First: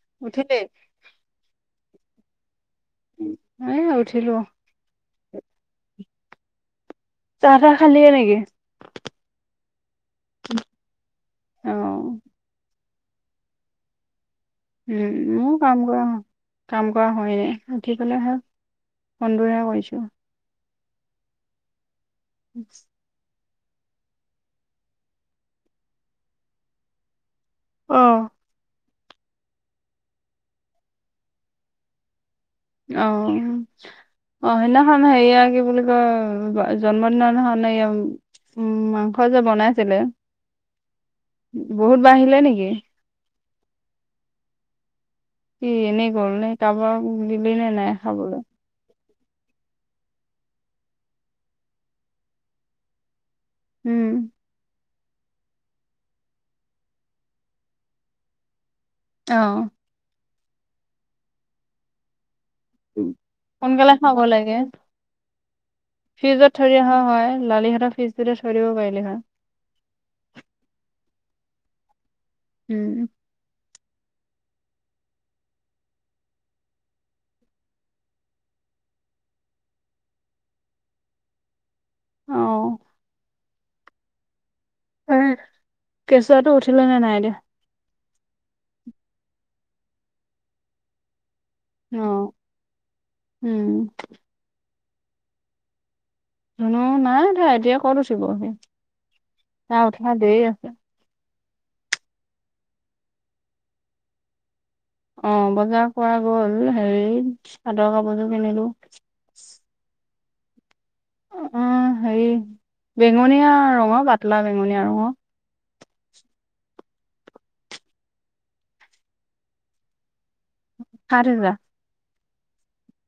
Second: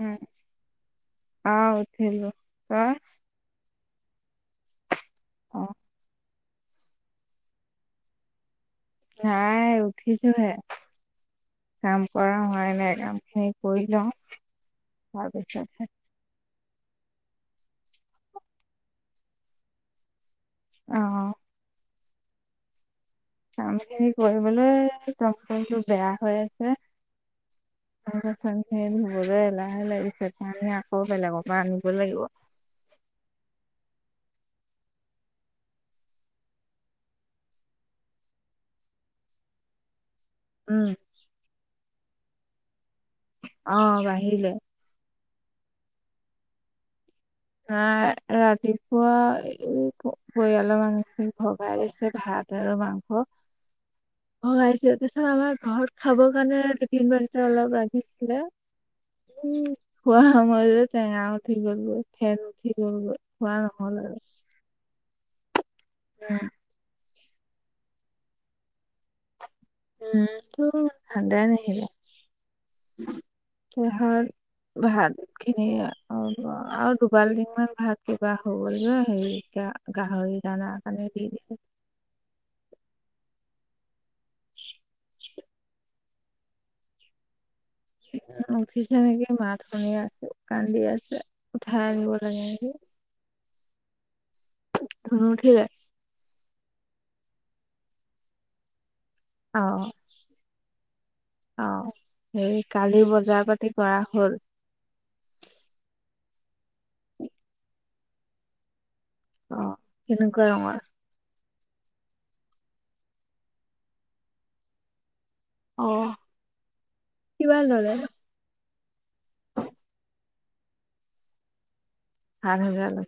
উম, উঠিলে অ' উঠিলো তই? উ খেলো অ চাহ তাহ খালে নেকি নাই উঠিছোহে অ কাম কৰা হোৱাই নাই সিন কৰিল উম ম কাম কৰা ন কাম কৰা হয়নে ৰাঠি পেলাই হ সন্দৰে কৰিছো আহ নি কাম খিনি কৰিবলৈ তমটো বেয়া হৈ আছে অ অব অ চ সেই ধুবলৈ এ লাহে লাগিছে তমে আকৌ বেলেগৰ পৰা আনিব লাগিব অ অ সেইদিনাখন সেয়া কি বুলি কয় জন্মদিনৰ দিদিনাখনয়া উম, মাংস যে বনাইছিলে। উম'। [unintelligible] বা আহিলে নেকি? অ' বাহিলে। কি এনেই গ'ল নে কাৰোবাক দিলি নে নাই খাবলৈ? পুৱা এই পৰিয়ালৰ মানুহখিনিক ভগাই দিছে ভাত আৰু মাংস। উম অ' আহিছে। আমাৰ ঘৰত খাবৰ কাৰণে দুট [unintelligible] অলপ লাগিছিলে। অ উ খোৱা মই টেঙা উঠি গৈছে ফেন। উঠি গ'লগৈ, খোৱা সোনকালে নহ'ল খাব আৰু। লাগে। ফ্ৰিজত থৰি অহা হয়, লালিহঁতৰ ফিজটোতে থৈ দিব পাৰিলি হয়। উম, ইটো ঠাণ্ডাই নাহিলে। উম'। কিহৰ ভাত খিনি অ' আৰু দুবাল দিনমান ভাত কিবা হ' গ'ল যে হেৰি গা গাহৰি দানা কাৰনে। অহ। এ কেঁচুৱাটো উঠিলে নে নাই এ দিয়া। উঠিছে নেকি মাত শুনি আছে, কান্দি আছে। উঠাই অ আনিব লাগে নেকি, উম উঠিলে। নো নাই তা এতিয়া ক'ত উঠিবহি, তা অ', উঠাহ দেৰি আছে। অ' সেই কালি বজাৰ পাতি কৰা হ'ল। অ' বজাৰ কৰা গ'ল, হেৰি চাদৰ কাপোৰযোৰ কিনিলো। অ' কেনেকুৱা ৰঙৰ। অ' হেৰি বেঙুনীয়া ৰঙৰ, পাতলা বেঙুনীয়া ৰঙৰ। অহ কিমান ললে। সাত হাজাৰ। সাত হাজাৰ,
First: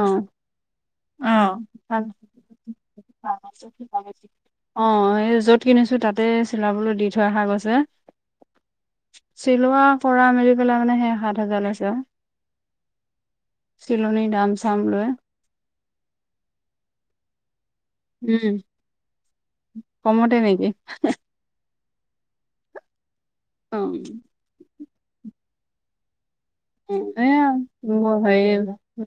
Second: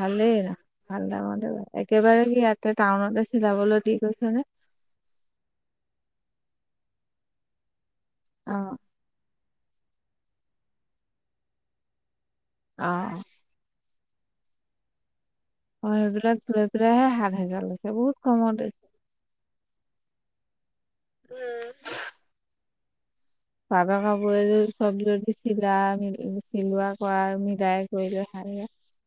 ভালেই। ভাল দামতে অ', পায়। একেবাৰে কি ইয়াতে টাউনতে চিলাবলৈ দি গৈছে নে -অ' যত কিনি ছো তাতে চিলাবলৈ দি থৈ অহা গৈছে, অ চিলোৱা পৰা মৰি পেলাই মানে সেই সাত হাজাৰ লৈছে আৰু অহ। চিলনি দাম-চাম লয়। অ' সেইবিলাক লৈ পেলাইহে সাত হোজাৰ লৈছে বহুত উম কমতে। কমতে নেকি? অ পাটৰ কাপোৰ এযোৰ চব যদি চিলাই মে এ হেৰি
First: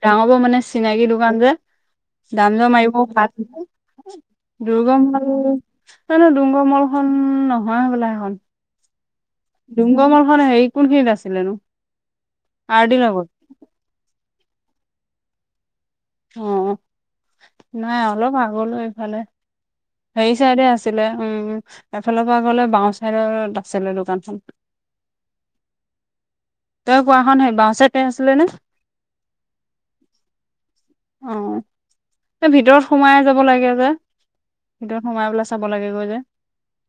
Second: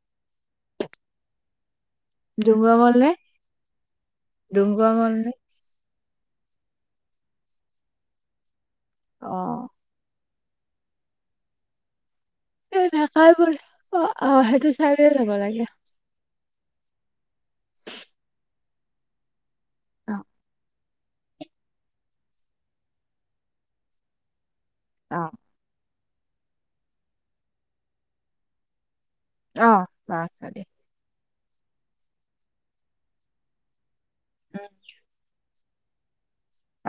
ডাঙৰ বৌৰ মানে চিনাকি দোকান যে দাম-দৰ ডুমৰা মল মাৰিব, নে সাত ডুমগড় দুৰ্গম মল হ'ল নে ন ন নহয় ডুংগৰ মল খন, নহয় হ'বলা সেইখন। অ ডুংগমল হেৰি কোনখিনিত আছিলেনো? আৰ এ' ডি লগত নখাই বল অ' আহ' সেইটো চাইয়ে যাব লাগে। অ' নাই অলপ আগলৈও ইফালে অ হেৰি চাইডে আছে। ছিলে উম' এফালৰ পৰা গ'লে, বাওঁ চাইডত আছিলে দোকানখন। অ'। তই পোৱাখন সেই বাওঁচাইতে আছিল নে? অহ' বাওঁ চাইডে। অ' ভিতৰত সোমাই যাব লাগে যে, ভিতৰত সোমাই পেলে চাব লাগে গৈ যে।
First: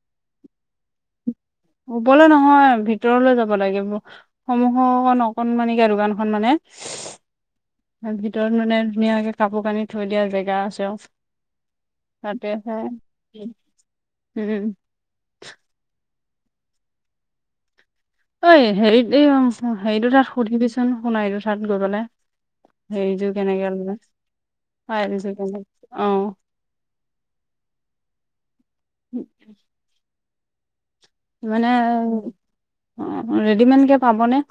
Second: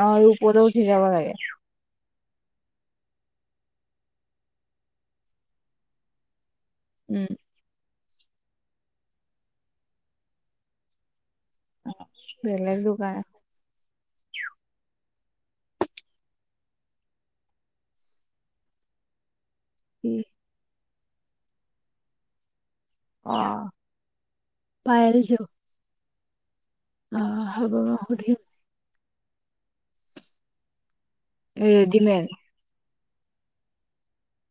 অ' ওপৰত উঠি যাব লাগে। ওপৰলৈ নহয়, ভিতৰলৈ যাব লাগে। সমূহৰ অকণ অকণমানিকে দোকানখন মানে উম'' ত ভিতৰত মানে, ধুনীয়াকে কাপোৰ-কানি থৈ দিয়া জেগা আছে আৰু। সতে বেলেগ হ দোকান উম''। অঐ, হেৰিত, এই কি হেৰিটো তাত সুধিবিচোন শুনা এইটো তাত গৈ পলে। সেইযো অ কেনেকৈে য কেনে- অ হ'ব ব সুধিয়- উম'' মানে ৰেডিমেড ৰেডিমেডকে পাবনে?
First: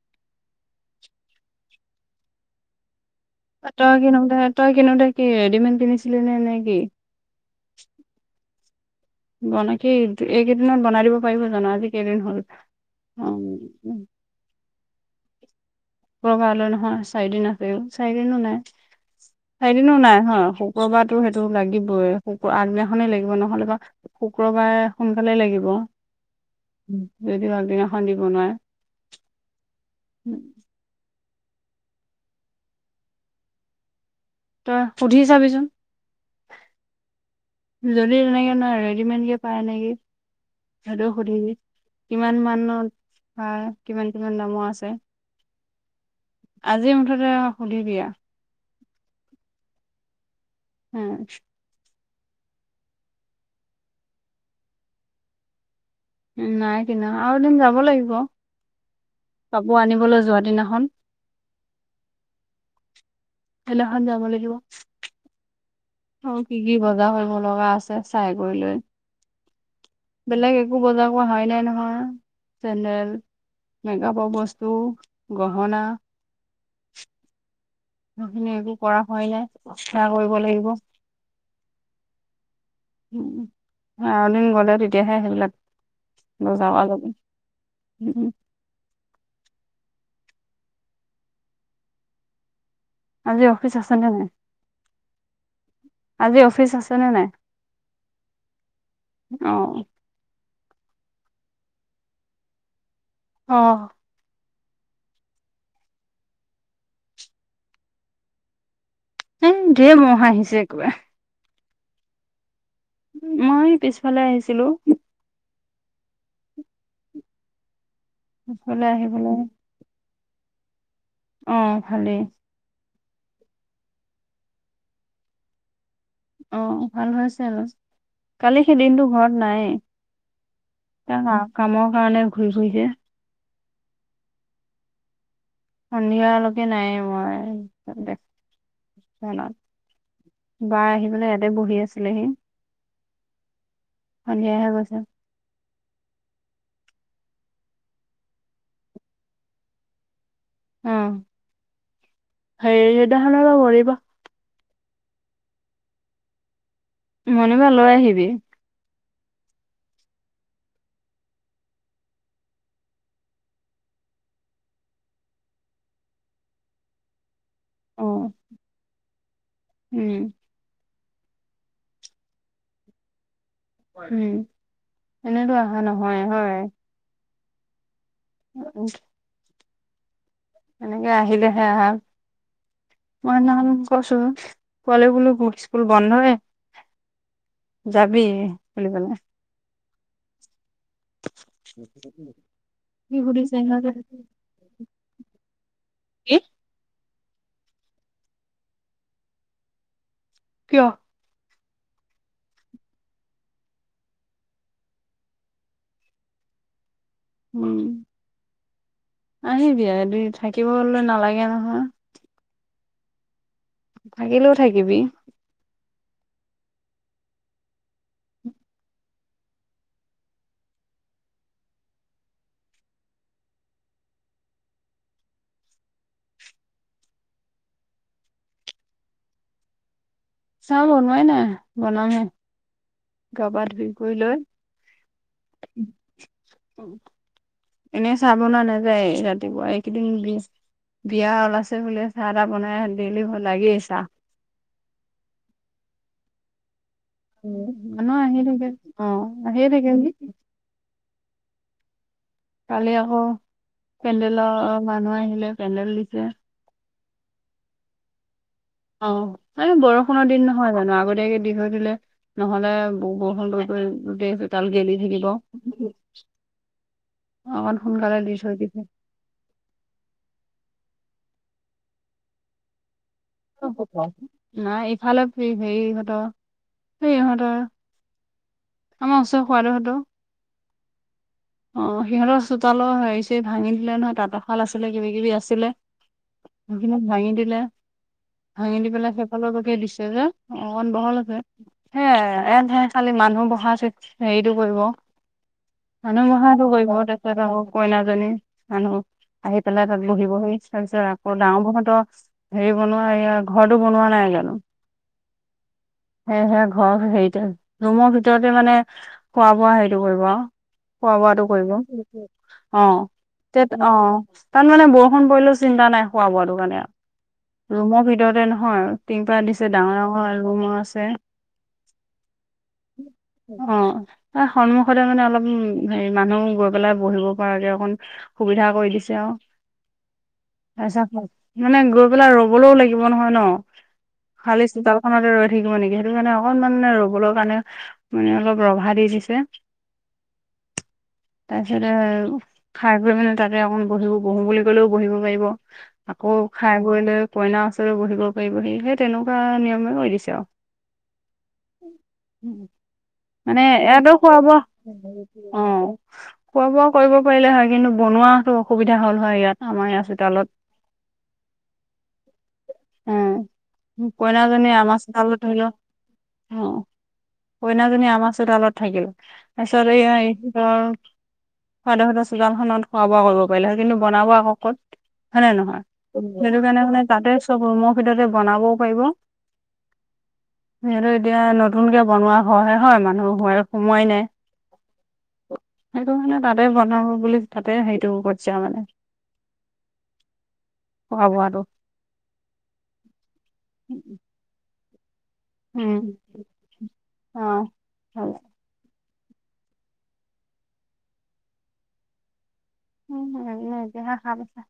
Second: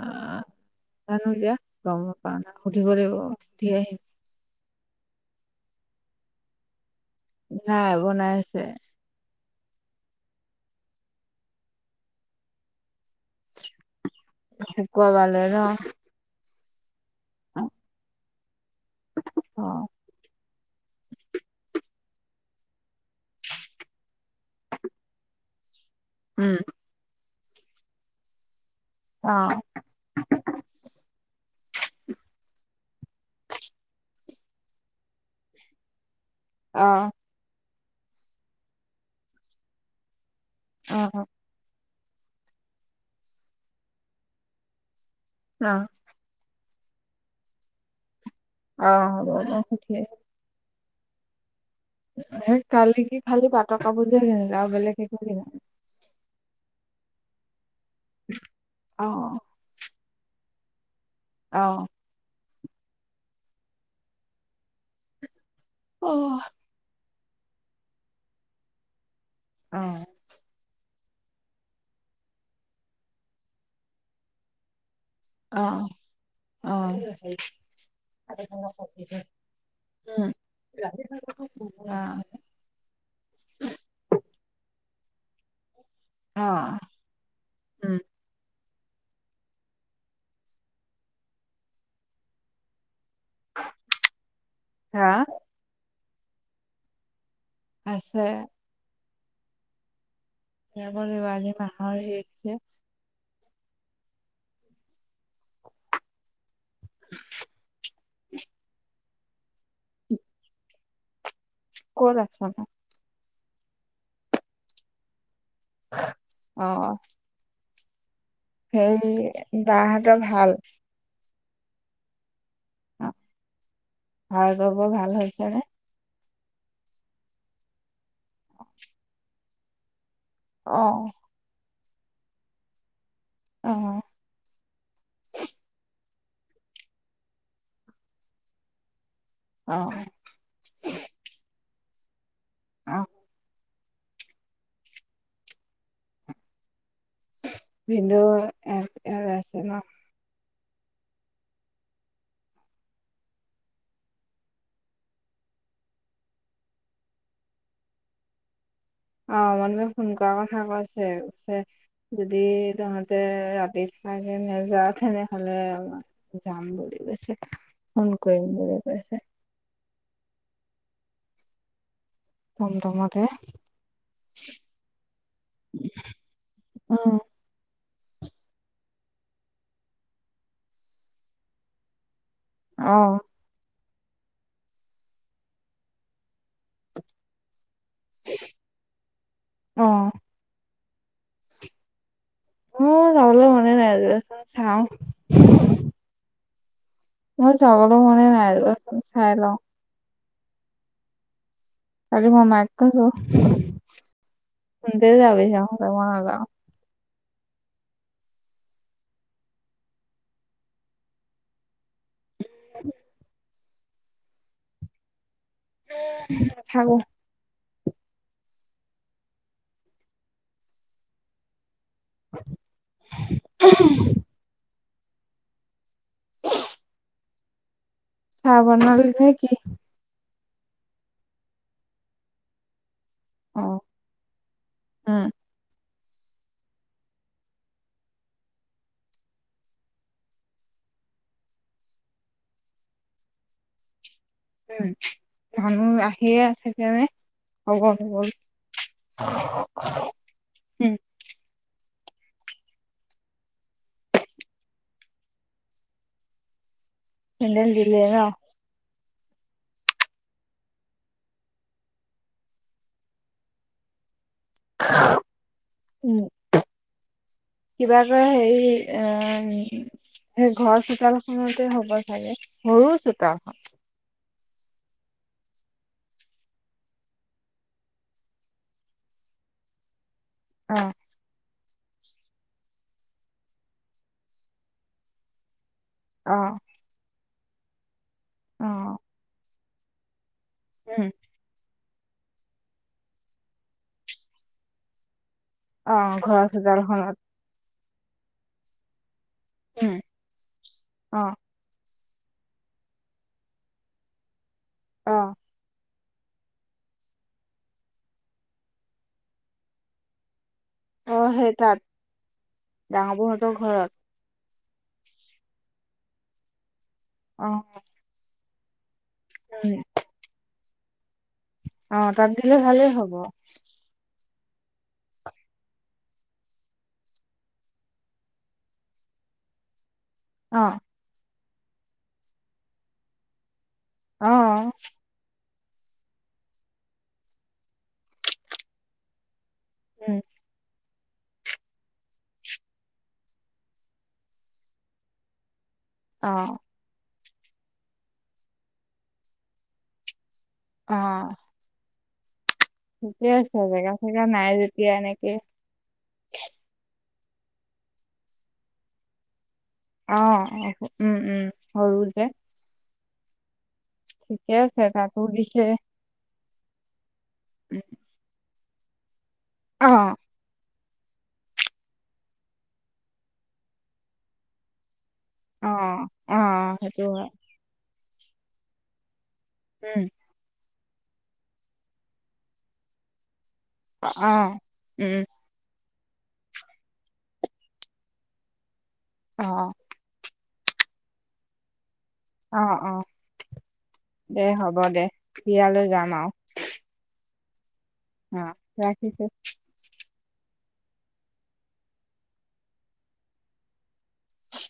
অ'' জানো দিয়া গম প নাই,, সুধিব লাগিব। সুধি তই আহিম কি ন-তই কি ন দে কি ৰেডমে কিনিছিলি নে নে কি? নাই বনাই আছে। বন কিেই এইকেইদিনত বনাই দিব পাৰিব জানো? আজি কেইদিন হল শুকুৱাবালে ন? ক কাৰলৈ নহয়, চাৰিদিন আছেও, চাৰিদিনো নাই- অ চাৰিদিনো নাই। শুক্ৰবাৰতো সেইটো লাগিবই, শুক আগদিনাখনেই লাগিবনহলে বাৰু শুক্ৰবাৰে সোনকালেই লাগিব উম' যদিও আগদিনাখন দিিব নোৱাৰে। অ'' তই সুধি চাবিচোন। আহ'' যদি তেনেকে নহয়, ৰেডিমেড কেে পায় নেকি? সহও অ সুধিবি। কিমান মানৰ হয়, কিমান-কিমান দামৰ আছে। অ'' আজি মুঠতে সুধিবিিয়। আহ'বব সঠে। উ'' কালি কি, খালি বাটৰ কাপোৰ যে কিনিলে আৰু বেলেগ একো কিন? উ'' নাই কিনা আৰু এদিন যাব লাগিব, অ পাব আনিবলৈ যোৱা দিনা- ন। আহ'' সেইদিনাখন যাব লাগিব। অ কি-কি বজা হয়- নলা আছে চাই কৰি লৈ। অ'' বেলেগ একো বজাৰ কৰা হয় নাই নহয়। চেনেৰেল- মেকআপৰ বস্তু, অ গহনা- অ'' সেইখিনি একো কৰা [unintelligible] হোৱাই নাই সেয়া কৰিব লাগিব আৰু দিন গ'লে তেতিয়াহে সেইবিলাক অ মজাৱ লাব উ উম [unintelligible] আজি অফিচ আছে নে নাই হা আজি অফিচ আছে নে নাই আছে অহ স বিব আজি মাৰ শেষছে [unintelligible] অঁহ [unintelligible] এ ধেৰ মহ হা আহিছে একেবাৰে ক'ত আছা মই পিছফালে আহিছিলো অহ পিছফালে সেই আহি পেলাই বাহতৰ ভাল অ' ভালেই। অ' ভাৰ্গৱৰ ভাল হৈছে নে। অঁহ, ভাল হৈছে অলপ কালি সেই দিনতটো ঘৰত নায়েই। অ'। তাৰ কামৰ কাৰণে ঘূৰি ফুৰিছে। অহ, সন্ধিয়ালৈকে নাই মই দে। অ', বাই আহি পেলাই ইয়াতে বহি আছিলেহি। অ', সন্ধিয়াই হে গৈছে। ভিনদেও আছে ন। উম, হে সেইদিনাখন কৰিবা। মনেবা লৈ আহিবি। অ' মন বাই ফোন কৰা কথা কৈছে যদি তহঁতে ৰাতি। পে নেযোৱা তেনেহলে যাম বুলি কৈছে। অ ফোন কৰিম বুলি কৈছে। উম ফোণটো মতে। উম, এনেতো অহা নহয় হয়। উম, উম-উম, এনেকে আহিলেহে আহা অ', মই সেইদিনা খন। কচোন কোৱাল বলো স্কুল বন্ধ হয়। যাবি বুলিবলে। অ', [unintelligible] উ যাবলৈ সুধিছে মনে সিহঁতে নাই চাও। কি? মোৰ যাবলৈ মনে নাই চাই লওঁ। কিয়? আজি মই মাইক কৈছোঁ। স দে যাব শ মনাাল [inaudible] উম, আহিবি দু থাকিবলে নালাগে নহয়। উ [unintelligible] থাকিলেও থাকিবি। হব উ [unintelligible] চাহ বনালি নে কি? চাহ বনোৱাই নাই বনামহে। গাপা অ', ধুই কৰি লৈ, উম, এনেই চাব বনোৱা নাযায় ৰাতিপুৱা এইকেইদিন বি বিয়া ওলাইছে বুলে চাহ তাহ বনাই দেইলি ভাল লাগেই চাহ। উম, মানুহ আহিয়ে আছে। হব-হব মানুহ আহি থাকে অ আহিয়ে থাকে যে উম, কালি আকৌ পেনডেলৰ মানুহ আহিলে পেন্দেল দিছে। পেণ্ডেল দিলে ন। অ' এই বৰষুণৰ দিন নহয় জানো আগতীয়াকে দি থৈ দিলে নহলে বৰষুণ বৈ গৈ দে চোতাল গেলি থাকিব। উম, অকন কিবা সোনকালে কয় দি থৈ হেৰি দিছে। অ' সেই ঘৰ চোতাল খতে হ'ব চাগে সৰু চো অ, [unintelligible] নাই ইফালে হেৰি ইহঁতৰ সেই ইহঁতৰ। আমাৰ ওচৰ খোৱাদো সটো অ অ সিহঁতৰ চোতালৰ হেৰি চ ভাঙি দিলে নহয় তাঁতৰশাল আছিলে কিবি কিবি আছিলে অ', সেইখিন ভাঙি দিলে ভাঙি দি অ', পেলাই সেইফালৰকে দিছে যে অ অণ উম, বহল আছে হে এহে খালি মানুহ বহাচ হেৰিতটো কৰিব অ', নানে ঘৰৰ মাহ আৰু গিব চোতালখনত দেকাৰ হ কইনাজনী মানুহ আহি পেলাই উম, তাত বহি বহি তাৰ পিছত অ', আকৌ ডাওৰ বহতৰ হেৰি বনোৱা এই ঘৰতো বনোৱা নাই জানো অ সেয়েহেে ঘৰৰ হেৰিতে ৰুমৰ ভিতৰতে মানে খোৱা বোৱা হেৰিটো কৰিব আৰু খোৱা অ', বোৱাতটো সেই কৰিব তাত অ ডাঙৰ বৌহঁতৰ তে অ ঘৰত তাৰ মানে বৰষুণ পৰিলেও চিন্তা নাই খোৱা বোৱাটো কাৰণে অ', আৰু ৰুমৰ ভিতৰতে নহয় টিংপা দিছে উম, ডাঙৰ ডাঙৰ আলগুম আছে অ তাত দিলে ভালেই হব অ সন্মুখতে মানে অলপ উ হেৰি মানুহ গৈ পেলাই বহিব পৰাকে অকণ সুবিধা কৰি দিছে আৰু মানে গৈ পেলাই ৰবলৈও লাগিব নহয় ন খালি অ', চোতালখনতে ৰৈ থিকিব নেকি সেইটো কাৰণে অকনমান ৰবলৈৰ কাৰণে মানে অলপ ৰভা দি দিছে উম তাৰ পিছতে খাৰ গ মানে তাতে অকণ বহিব বহো বুলি কলেও বহিব পাৰিব আকৌ অ', খাই বৈ ললে কইনাাৰ ওচৰে বহিব পাৰিবহি সেই তেনেকুৱা নিয়মে কৰি দিছে আৰু অ ঠিকে আছে মানে জেগা ইয়াাতো চেগা খুৱাব নাই অ যেতিয়া এনেকে খোৱা বোৱা কৰিব পাৰিলে হয় কিন্তু বনোৱাাতো অসুবিধা হল হয় ইয়াত আমাৰ ইয়াৰ অ চোতালত উম উম সৰু যে উ ঠিকে কইনাজনী আছে আমাৰছ তাতো তাল দিছে ধৰিলো অ উম, কইনাজনী আমাৰ চোতালত থাকিল অ তাৰপিছত কাৰ সোৱদ সদ চোগান খত খোৱা বোৱা কৰিব পাৰিলে কিন্তু বনাব আকৌ ক'ত হয় নে অ নহয় অ সেইটো কাৰণে মানে হয় তাতে চব ৰুমৰ ভিতৰতে বনাবও পাৰিব উম সিহতো এতিয়া নতুন কেে বনোৱা হয় হয় মানুহ হয় অ উম সেইটো কাৰণে তাতে বনাব বুলি তাতে হেৰিটো কছা মানে অহ পব আৰু অ অ দে হ'ব দে বিয়ালৈ উম অ হ ৰাখিছো উম হমতিয়া হা খ বছা